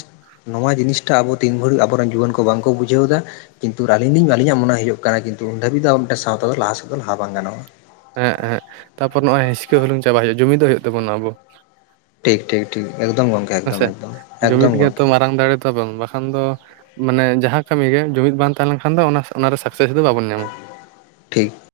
ᱱᱚᱣᱟ ᱡᱤᱱᱤᱥᱴᱟᱜ ᱟᱵᱚ ᱛᱤᱱ ᱵᱷᱩᱨ ᱟᱵᱚᱨᱮᱱ ᱡᱩᱣᱟᱹᱱ ᱠᱚ ᱵᱟᱝᱠᱚ ᱵᱩᱡᱷᱟᱹᱣ ᱮᱫᱟ᱾ ᱠᱤᱱᱛᱩ ᱟᱹᱞᱤᱧ ᱞᱤᱧ ᱟᱹᱞᱤᱧᱟᱜ ᱢᱚᱱᱮ ᱦᱩᱭᱩᱜ ᱠᱟᱱᱟ ᱠᱤᱱᱛᱩ ᱩᱱ ᱫᱷᱟᱹᱵᱤᱡ ᱫᱚ ᱢᱤᱫᱴᱟᱝ ᱥᱟᱶᱛᱟ ᱫᱚ ᱞᱟᱦᱟᱥᱮᱫ ᱫᱚ ᱞᱟᱦᱟ ᱵᱟᱝ ᱜᱟᱱᱚᱜᱼᱟ ᱾ ᱦᱮᱸᱜ ᱦᱮᱸᱜ ᱛᱟᱯᱚᱨ ᱱᱚᱜᱼᱚᱭ ᱦᱤᱸᱥᱠᱟᱹ ᱦᱩᱞᱩᱝ ᱪᱟᱵᱟᱭ ᱦᱩᱭᱩᱜᱼᱟ ᱡᱩᱢᱤᱫᱚᱜ ᱦᱩᱭᱩᱜ ᱛᱟᱵᱚᱱᱟ ᱟᱵᱚ᱾ ᱴᱷᱤᱠ ᱴᱷᱤᱠ ᱴᱷᱤᱠ ᱮᱠᱫᱚᱢ ᱜᱚᱝᱠᱮ ᱮᱠᱫᱚᱢ ᱮᱠᱫᱚᱢ ᱮᱠᱫᱚᱢ ᱜᱚᱝᱠᱮ ᱾ ᱵᱟᱝ ᱵᱟᱠᱷᱟᱱ ᱫᱚ ᱢᱟᱱᱮ ᱡᱟᱦᱟᱸ ᱠᱟᱹᱢᱤ ᱜᱮ ᱡᱩᱢᱤᱫ ᱵᱟᱝ ᱛᱟᱦᱮᱸ ᱞᱮᱱᱠᱷᱟᱱ ᱫᱚ ᱚᱱᱟ ᱚᱱᱟᱨᱮ ᱥᱟᱠᱥᱮᱥ ᱫᱚ ᱵᱟᱵᱚᱱ ᱧᱟᱢᱟ᱾ ᱴᱷᱤᱠ